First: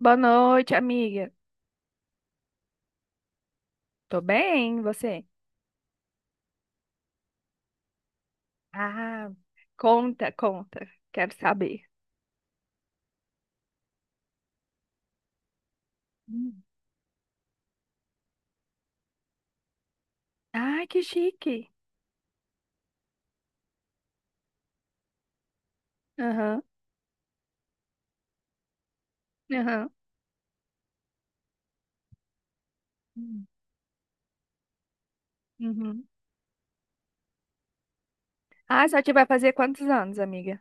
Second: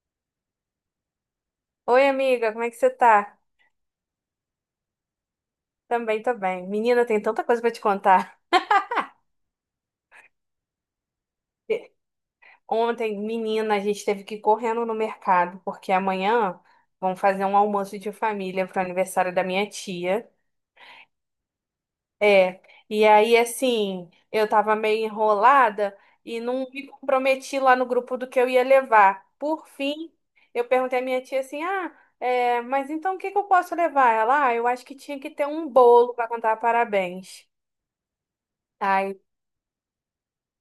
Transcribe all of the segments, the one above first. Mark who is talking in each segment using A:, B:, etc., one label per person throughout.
A: Boa noite, amiga.
B: Oi, amiga, como é que você tá?
A: Tô bem, e você?
B: Também tô bem. Menina, tem tanta coisa pra te contar.
A: Ah, conta, conta. Quero saber.
B: Ontem, menina, a gente teve que ir correndo no mercado, porque amanhã
A: Hum.
B: vão fazer um almoço de família pro aniversário da minha tia.
A: Ai, que chique.
B: É, e aí, assim, eu tava meio enrolada e
A: Aham,
B: não me comprometi lá no grupo do que eu ia levar. Por
A: aham.
B: fim, eu perguntei à minha tia assim: ah, é, mas então o que que eu
A: Hum,
B: posso levar? Ela, ah, eu acho que tinha que ter um
A: uhum.
B: bolo pra contar parabéns.
A: Ah, só te vai fazer quantos anos, amiga?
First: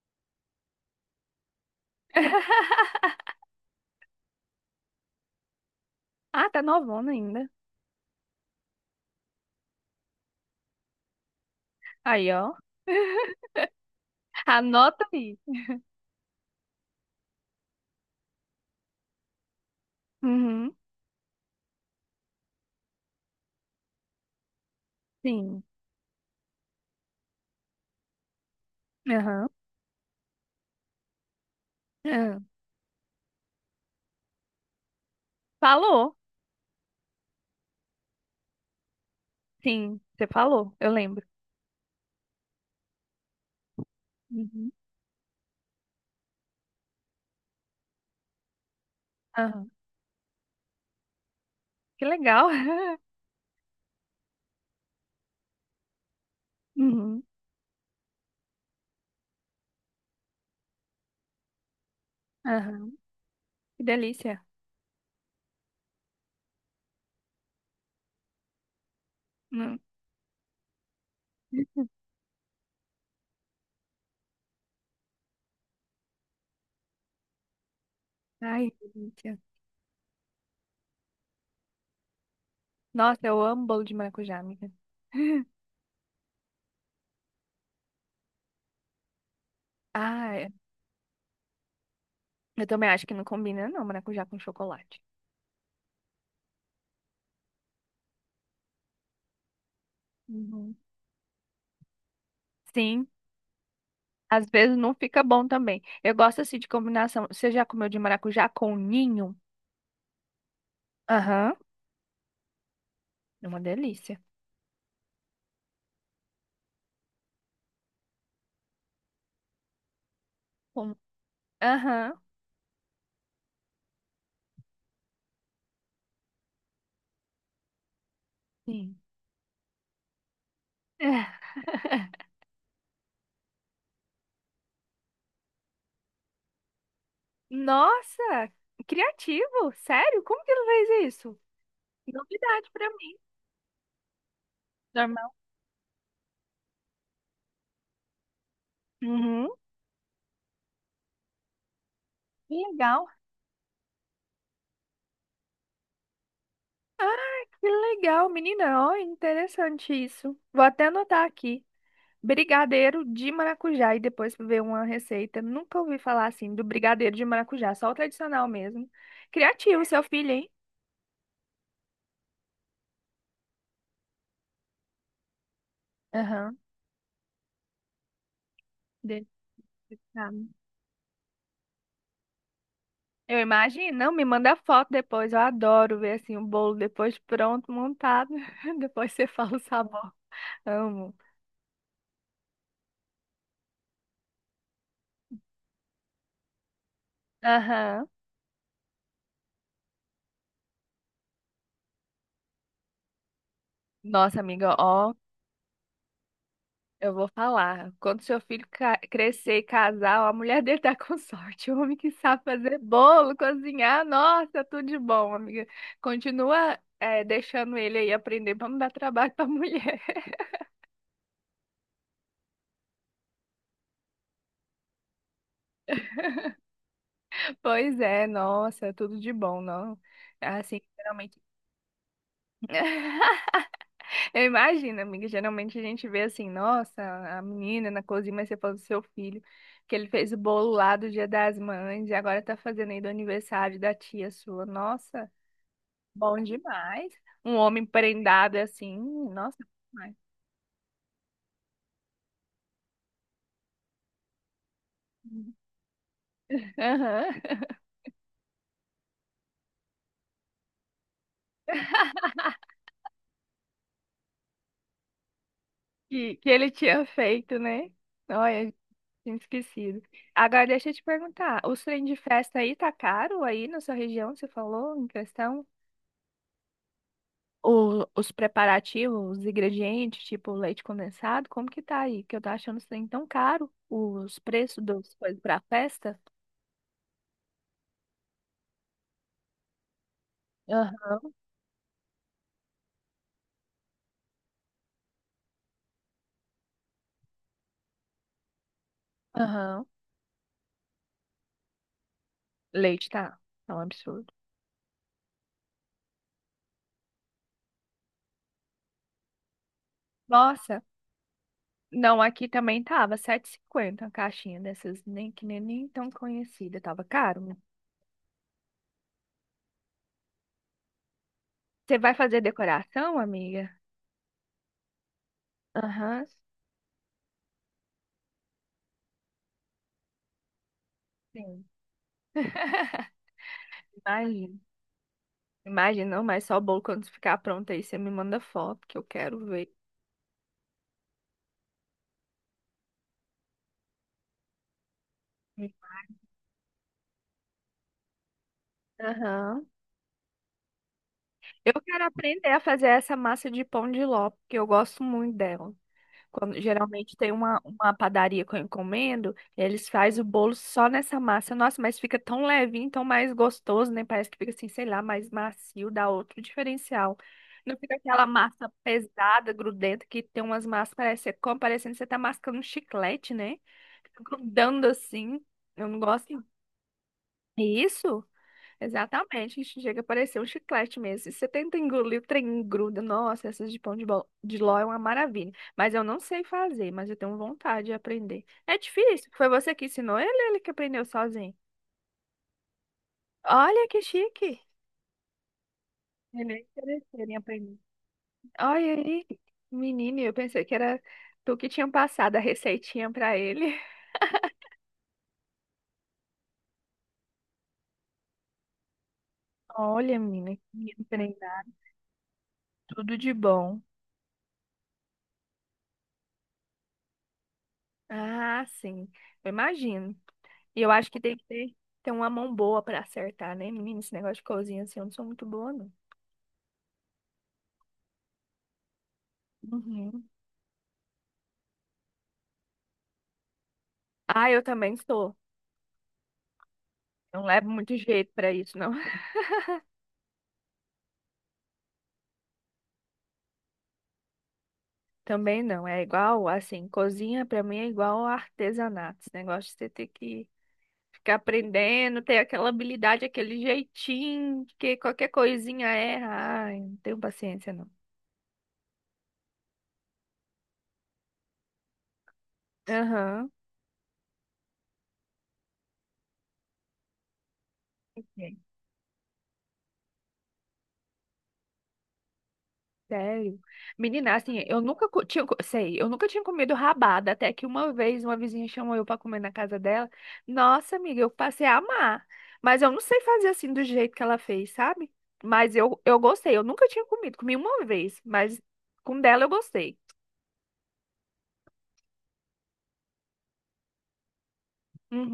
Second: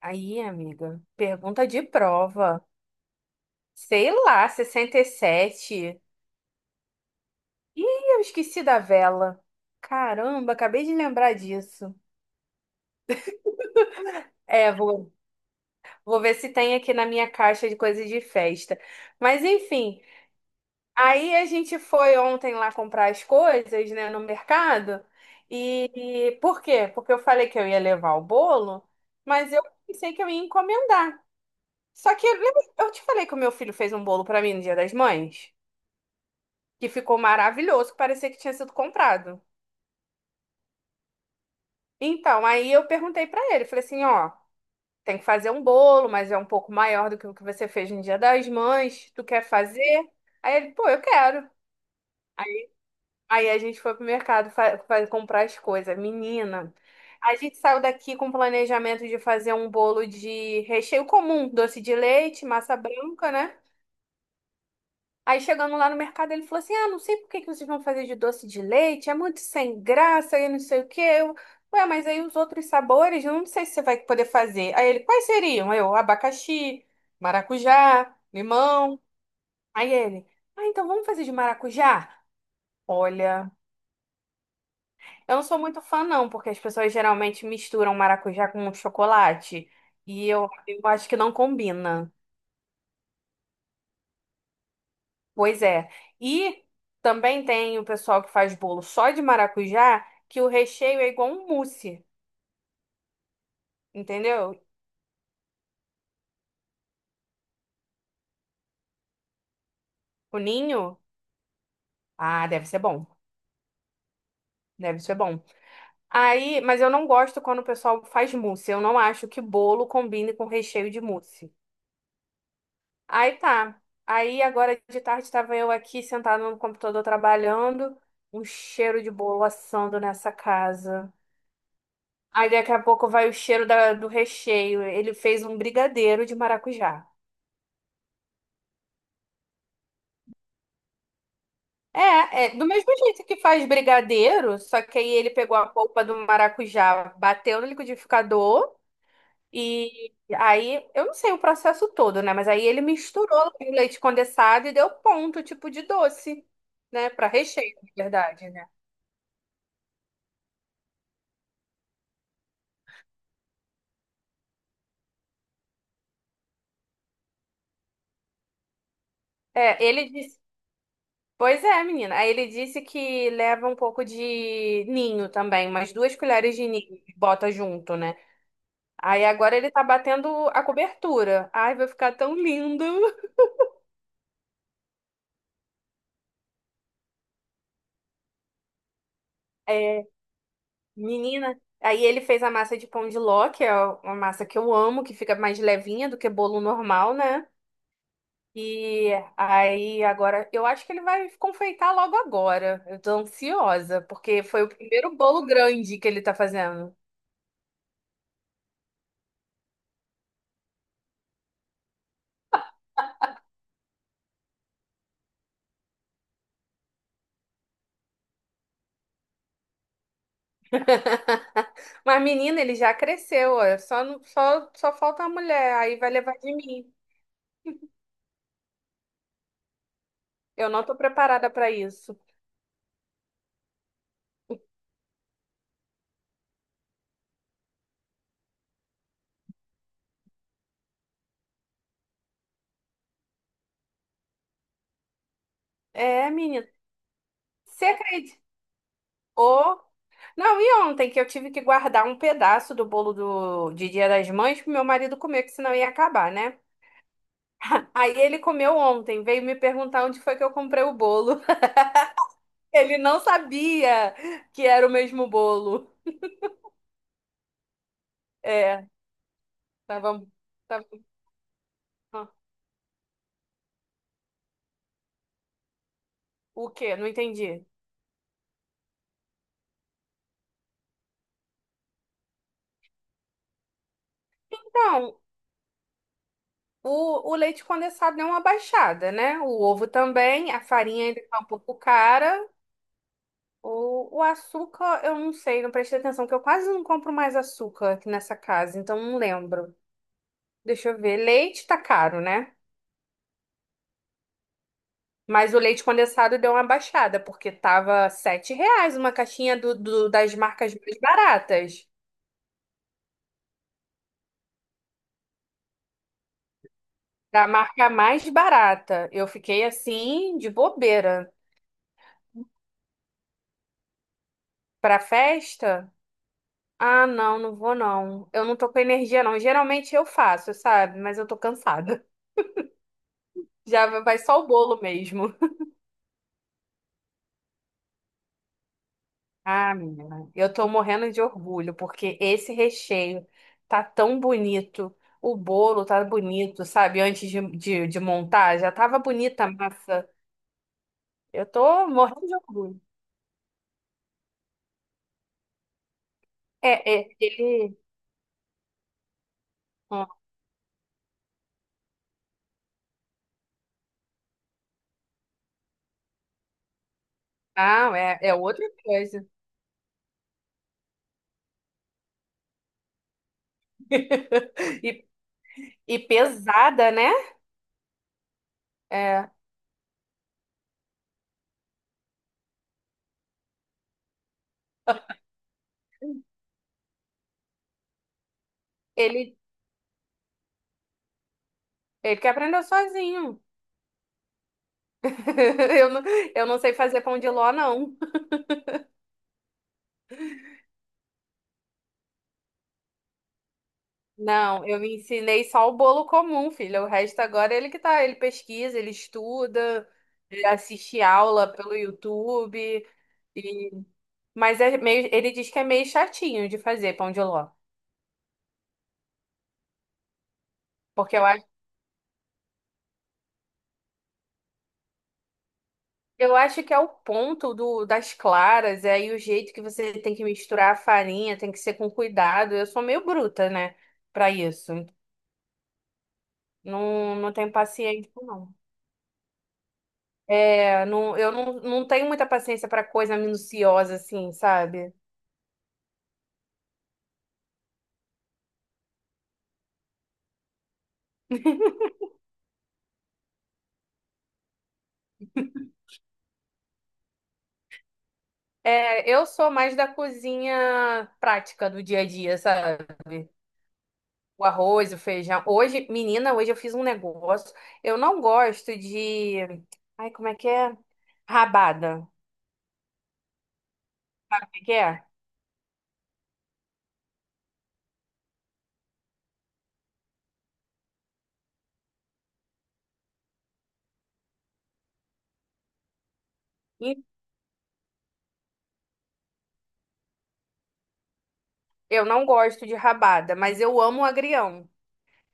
B: Aí, amiga, pergunta de prova. Sei lá, 67.
A: Ah, tá novona ainda.
B: Ih, eu esqueci da vela. Caramba, acabei de lembrar disso.
A: Aí, ó.
B: É,
A: Anota
B: vou,
A: aí.
B: vou ver se tem aqui na minha caixa de coisas de festa. Mas enfim,
A: Uhum,
B: aí a gente foi ontem lá comprar as coisas, né, no mercado.
A: sim.
B: E, e por quê? Porque eu falei que eu ia levar o bolo,
A: Aham,
B: mas eu pensei que eu ia encomendar. Só que
A: aham.
B: lembra- eu te falei que o meu filho fez um bolo pra mim no Dia das Mães,
A: Falou.
B: que ficou maravilhoso, que parecia que tinha sido comprado?
A: Sim, você falou, eu lembro.
B: Então, aí eu perguntei pra ele, falei assim, ó,
A: Uhum,
B: tem que fazer um bolo, mas é um pouco maior do que o que você fez no Dia das Mães, tu quer
A: aham.
B: fazer? Aí ele, pô, eu quero.
A: Que legal.
B: Aí a gente foi pro mercado comprar as coisas. Menina,
A: Uhum,
B: a gente saiu daqui com o planejamento de fazer um bolo de recheio comum, doce de leite, massa
A: aham.
B: branca, né?
A: Que delícia.
B: Aí chegando lá no mercado, ele falou assim: ah, não sei por que que vocês vão fazer de doce de leite, é muito
A: Hum.
B: sem graça e não sei o quê. Eu, ué, mas aí os outros sabores, eu não sei se você vai poder fazer. Aí ele, quais seriam? Aí eu, abacaxi, maracujá,
A: Ai, que
B: limão.
A: delícia.
B: Aí ele, ah, então vamos fazer de maracujá?
A: Nossa, eu
B: Olha,
A: amo bolo de maracujá, amiga.
B: eu não sou muito fã, não, porque as pessoas geralmente misturam maracujá com chocolate. E
A: Ai,
B: eu acho que não combina.
A: eu também acho que não combina, não, maracujá com chocolate.
B: Pois é. E também tem o pessoal que faz bolo só de maracujá, que o
A: Uhum.
B: recheio é igual um mousse,
A: Sim, às
B: entendeu?
A: vezes não fica bom também. Eu gosto assim de combinação. Você já comeu de maracujá com ninho?
B: O ninho,
A: Aham,
B: ah, deve ser bom.
A: é uma delícia.
B: Deve ser bom. Aí, mas eu não gosto quando o pessoal faz mousse. Eu não acho que bolo combine com recheio
A: Com-
B: de mousse.
A: Aham,
B: Aí tá. Aí agora de tarde estava eu aqui sentada no computador trabalhando, um
A: sim.
B: cheiro de bolo assando nessa casa. Aí daqui a pouco vai o cheiro da- do recheio. Ele fez um brigadeiro de maracujá.
A: Nossa, criativo, sério? Como que ele fez isso?
B: É do
A: Novidade pra
B: mesmo
A: mim.
B: jeito que faz brigadeiro, só que aí ele
A: Normal.
B: pegou a polpa do maracujá, bateu no liquidificador
A: Uhum.
B: e aí, eu não sei o processo todo, né? Mas
A: Que
B: aí ele
A: legal.
B: misturou com leite condensado e deu ponto, tipo de doce, né? Para
A: Ah, que
B: recheio, na
A: legal,
B: verdade, né?
A: menina. Ó, interessante isso. Vou até anotar aqui. Brigadeiro de maracujá e depois ver uma receita. Nunca ouvi falar assim do brigadeiro de maracujá, só o tradicional mesmo.
B: É,
A: Criativo, seu
B: ele
A: filho,
B: disse.
A: hein?
B: Pois é, menina. Aí ele disse que leva um pouco de ninho também, umas duas colheres
A: Aham,
B: de ninho, bota junto, né? Aí
A: dele.
B: agora ele tá batendo
A: Ah,
B: a cobertura. Ai, vai ficar tão lindo.
A: eu imagino, não, me manda foto depois. Eu adoro ver assim o bolo depois pronto, montado. Depois você fala o
B: É,
A: sabor. Amo.
B: menina, aí ele fez a massa de pão de ló, que é uma massa que eu amo, que fica mais levinha do que bolo normal, né?
A: Aham.
B: E aí agora, eu acho que ele vai confeitar logo agora. Eu tô ansiosa,
A: Nossa,
B: porque foi o
A: amiga, ó.
B: primeiro bolo grande que ele tá fazendo.
A: Eu vou falar. Quando seu filho crescer e casar, ó, a mulher dele tá com sorte. O homem que sabe fazer bolo, cozinhar, nossa, tudo de bom, amiga. Continua, deixando ele aí aprender pra não dar trabalho pra mulher.
B: Mas menina, ele já cresceu, ó. Só, não- só, só falta a mulher, aí vai levar de mim.
A: Pois é, nossa, tudo de bom, não.
B: Eu
A: Assim,
B: não tô
A: geralmente.
B: preparada pra isso.
A: Eu imagino, amiga, geralmente a gente vê assim, nossa, a menina na cozinha, mas você falou do seu filho, que ele fez o bolo lá do Dia das Mães e agora tá fazendo aí do aniversário da tia sua. Nossa.
B: É,
A: Bom
B: menina,
A: demais. Um homem
B: você acredita?
A: prendado assim, nossa,
B: Ô,
A: demais.
B: não, e ontem que eu tive que guardar um pedaço do bolo do, de Dia das Mães pro meu marido comer, que senão ia acabar, né?
A: Aham.
B: Aí ele comeu ontem, veio me perguntar onde foi que eu comprei o bolo. Ele não sabia que era o mesmo bolo.
A: Que ele tinha feito, né? Olha,
B: É,
A: tinha esquecido.
B: tava,
A: Agora deixa eu te
B: tava...
A: perguntar, os trem de
B: ah,
A: festa aí tá caro aí na sua região, você falou em questão?
B: o quê? Não entendi.
A: O, os preparativos, os ingredientes, tipo leite condensado, como que tá aí? Que eu tô achando os trem tão caro, os preços das
B: Então,
A: coisas pra festa.
B: o leite condensado deu uma baixada, né? O ovo também, a farinha
A: Aham.
B: ainda tá um pouco cara. O açúcar, eu não sei, não prestei atenção, que eu quase não compro mais açúcar aqui nessa casa, então não lembro.
A: Aham.
B: Deixa eu ver. Leite tá caro, né?
A: Leite tá, tá um absurdo.
B: Mas o leite condensado deu uma baixada, porque tava R$7 uma caixinha do, do- das marcas
A: Nossa,
B: mais baratas.
A: não, aqui também tava sete e cinquenta, a caixinha dessas, nem que nem, nem tão conhecida, tava caro,
B: Da
A: né?
B: marca mais barata. Eu fiquei assim, de bobeira.
A: Você vai fazer decoração, amiga?
B: Pra festa?
A: Aham,
B: Ah, não, não vou não. Eu não tô com energia, não. Geralmente eu faço, sabe? Mas eu tô
A: sim.
B: cansada. Já vai só o
A: Imagina.
B: bolo mesmo.
A: Imagina, não, mas só o bolo quando ficar pronto aí, você me manda foto que eu quero ver.
B: Ah, menina, eu tô morrendo de orgulho, porque esse recheio tá tão bonito, o bolo tá bonito, sabe? Antes de montar, já tava bonita a
A: Aham.
B: massa. Eu
A: Eu
B: tô
A: quero
B: morrendo de
A: aprender a
B: orgulho.
A: fazer essa massa de pão de ló, porque eu gosto muito dela. Quando,
B: É, é,
A: geralmente tem
B: ele.
A: uma padaria que eu encomendo, eles fazem o bolo só nessa massa. Nossa, mas fica tão levinho, tão mais gostoso, né? Parece que fica assim, sei lá, mais macio, dá outro diferencial. Não
B: Ah,
A: fica
B: é,
A: aquela
B: é outra
A: massa
B: coisa.
A: pesada, grudenta, que tem umas massas, parece que você come, parecendo que você tá mascando um chiclete, né? Fica grudando
B: E,
A: assim. Eu não
B: e
A: gosto.
B: pesada, né?
A: É isso?
B: É,
A: Exatamente, isso chega a parecer um chiclete mesmo. E você tenta engolir, o trem gruda. Nossa, essas de pão de ló é uma maravilha. Mas eu não sei fazer, mas eu tenho vontade de aprender. É difícil?
B: ele,
A: Foi você que ensinou ele, ou ele que aprendeu sozinho?
B: ele que aprendeu sozinho.
A: Olha que chique.
B: Eu não, eu
A: Ele
B: não
A: é
B: sei fazer pão de
A: interesseiro em
B: ló,
A: aprender.
B: não.
A: Olha aí, menino, eu pensei que era tu que tinha passado a receitinha pra ele.
B: Não, eu me ensinei só o bolo comum, filha. O resto agora é ele que tá, ele pesquisa, ele estuda,
A: Olha,
B: ele
A: menina, que
B: assiste
A: menino
B: aula
A: treinado.
B: pelo YouTube
A: Tudo de
B: e
A: bom.
B: mas é meio, ele diz que é meio chatinho de fazer pão de ló,
A: Ah, sim, eu imagino. E eu acho
B: porque
A: que
B: eu
A: tem que
B: acho,
A: ter uma mão boa pra acertar, né, menina? Esse negócio de cozinha, assim, eu não sou muito boa, não.
B: eu acho que é o ponto do das claras, é aí o jeito que você tem que
A: Uhum.
B: misturar a farinha, tem que ser com cuidado. Eu sou meio bruta, né, pra
A: Ah, eu
B: isso.
A: também sou.
B: Não, não
A: Não
B: tenho
A: levo muito
B: paciência,
A: jeito pra
B: não.
A: isso, não.
B: É, não, eu não, não tenho muita paciência pra coisa minuciosa assim, sabe?
A: Também não. É igual, assim, cozinha pra mim é igual artesanato. Esse negócio de você ter que ficar aprendendo, ter aquela habilidade, aquele jeitinho, que qualquer coisinha erra. Ai, não tenho paciência, não.
B: É, eu sou mais da cozinha prática do dia a dia, sabe?
A: Aham.
B: O arroz, o feijão. Hoje, menina, hoje eu fiz um negócio. Eu não gosto de. Ai, como é que é? Rabada.
A: Sério. Menina,
B: Sabe o que
A: assim,
B: que é?
A: eu nunca tinha comido rabada, até que uma vez uma vizinha chamou eu para comer na casa dela. Nossa, amiga, eu passei a amar. Mas eu não sei fazer assim do jeito que ela fez, sabe? Mas eu gostei, eu nunca
B: E
A: tinha comido, comi uma vez, mas com dela eu gostei.
B: eu não gosto de rabada, mas eu amo o agrião.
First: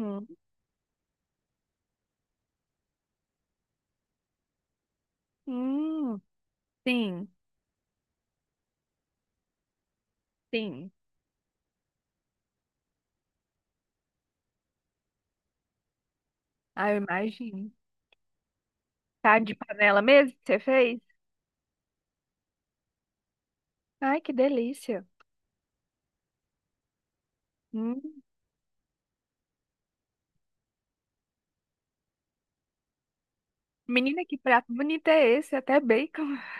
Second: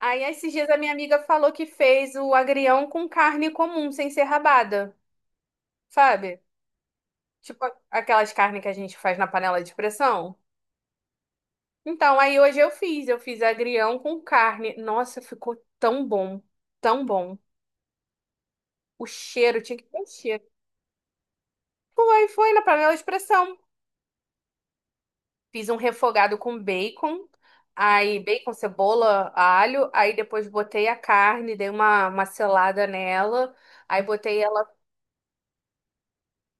B: Aí, esses dias, a minha amiga falou que fez o agrião com carne comum, sem ser rabada,
A: Hum,
B: sabe?
A: sim,
B: Tipo aquelas carnes que a gente faz na panela de pressão.
A: sim.
B: Então, aí hoje eu fiz agrião com carne. Nossa, ficou tão bom,
A: Ah, eu
B: tão bom.
A: imagino.
B: O
A: Tá de
B: cheiro, tinha que ter
A: panela
B: o
A: mesmo que
B: cheiro.
A: você fez?
B: Foi, foi na panela de expressão.
A: Ai, que delícia.
B: Fiz um refogado com bacon, aí
A: Hum.
B: bacon, cebola, alho, aí depois botei a carne, dei uma selada nela, aí
A: Menina, que
B: botei ela.
A: prato bonito é esse? Até bacon.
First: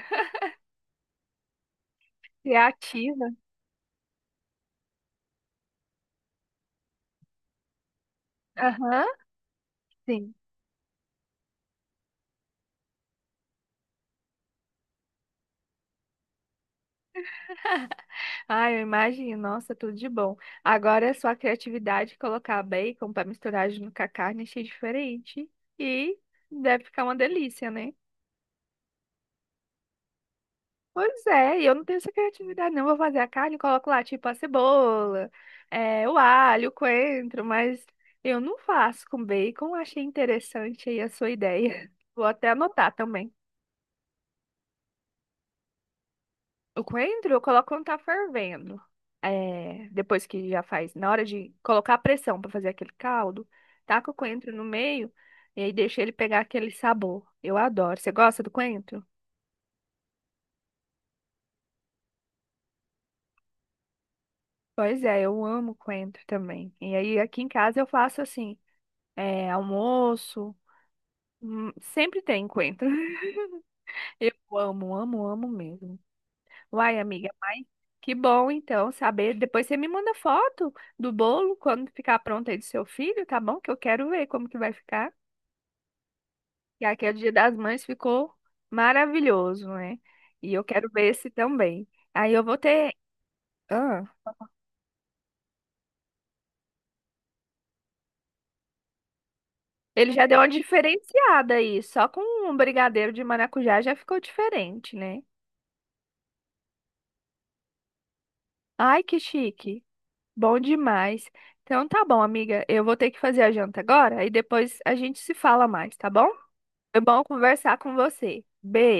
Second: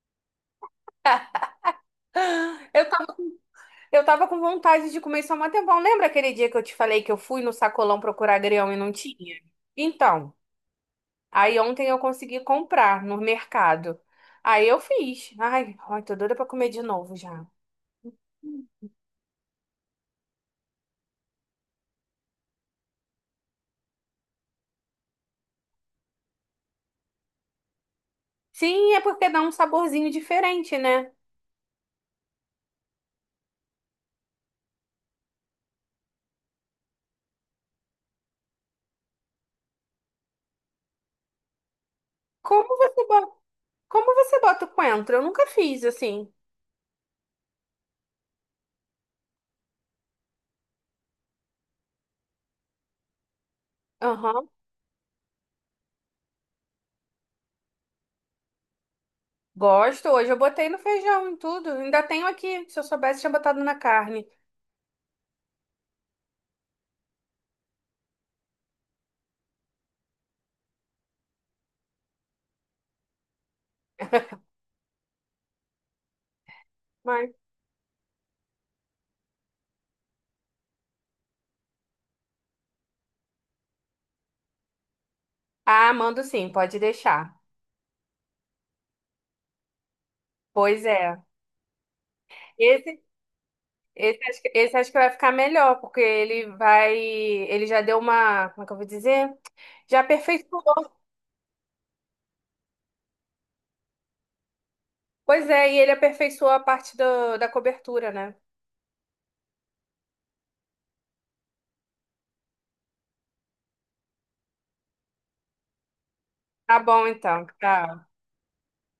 B: Eu tava,
A: Criativa.
B: com- eu tava com vontade de comer só um tempão. Lembra aquele dia que eu te falei que eu fui no sacolão procurar agrião e não
A: Aham.
B: tinha?
A: Sim.
B: Então. Aí ontem eu consegui comprar no mercado. Aí eu fiz. Ai, ai, tô doida pra comer de novo já.
A: Ah, eu imagino. Nossa, tudo de bom. Agora é só a criatividade colocar bacon para misturar junto com a carne, achei diferente. E deve ficar uma delícia, né?
B: Sim, é porque dá um saborzinho diferente, né?
A: Pois é, e eu não tenho essa criatividade, não. Vou fazer a carne, coloco lá, tipo, a cebola, é, o alho, o coentro, mas eu não faço com bacon. Achei interessante aí a sua ideia. Vou até
B: Como
A: anotar
B: você
A: também.
B: bota, como você bota o coentro? Eu nunca fiz assim.
A: O coentro eu coloco quando tá fervendo. É, depois que já faz, na hora de colocar a pressão pra fazer aquele caldo, taca o
B: Aham.
A: coentro no meio e aí deixa ele pegar aquele sabor. Eu adoro. Você gosta do coentro?
B: Gosto. Hoje eu botei no feijão e tudo. Ainda tenho aqui. Se eu soubesse, tinha botado na carne.
A: Pois é, eu amo coentro também. E aí aqui em casa eu faço assim, é, almoço, sempre tem coentro. Eu amo, amo, amo mesmo. Uai, amiga,
B: Mas...
A: mas que bom então saber. Depois você me manda foto do bolo quando ficar pronto aí do seu filho, tá bom? Que eu quero ver como que vai ficar.
B: ah, mando sim, pode
A: E aqui é o Dia
B: deixar.
A: das Mães ficou maravilhoso, né? E eu
B: Pois
A: quero ver
B: é.
A: esse também. Aí eu vou ter.
B: Esse,
A: Ah,
B: esse acho que vai ficar melhor, porque ele vai. Ele já deu uma. Como é que eu vou dizer? Já
A: ele já deu uma
B: aperfeiçoou.
A: diferenciada aí, só com um brigadeiro de maracujá já ficou diferente, né?
B: Pois é, e ele aperfeiçoou a parte do, da cobertura, né?
A: Ai, que chique. Bom demais. Então tá bom, amiga. Eu vou ter que fazer a janta agora e depois a gente se fala mais, tá bom?
B: Tá
A: Foi
B: bom,
A: bom
B: então.
A: conversar com
B: Tá,
A: você.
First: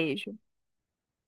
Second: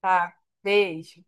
B: tá. Beijo.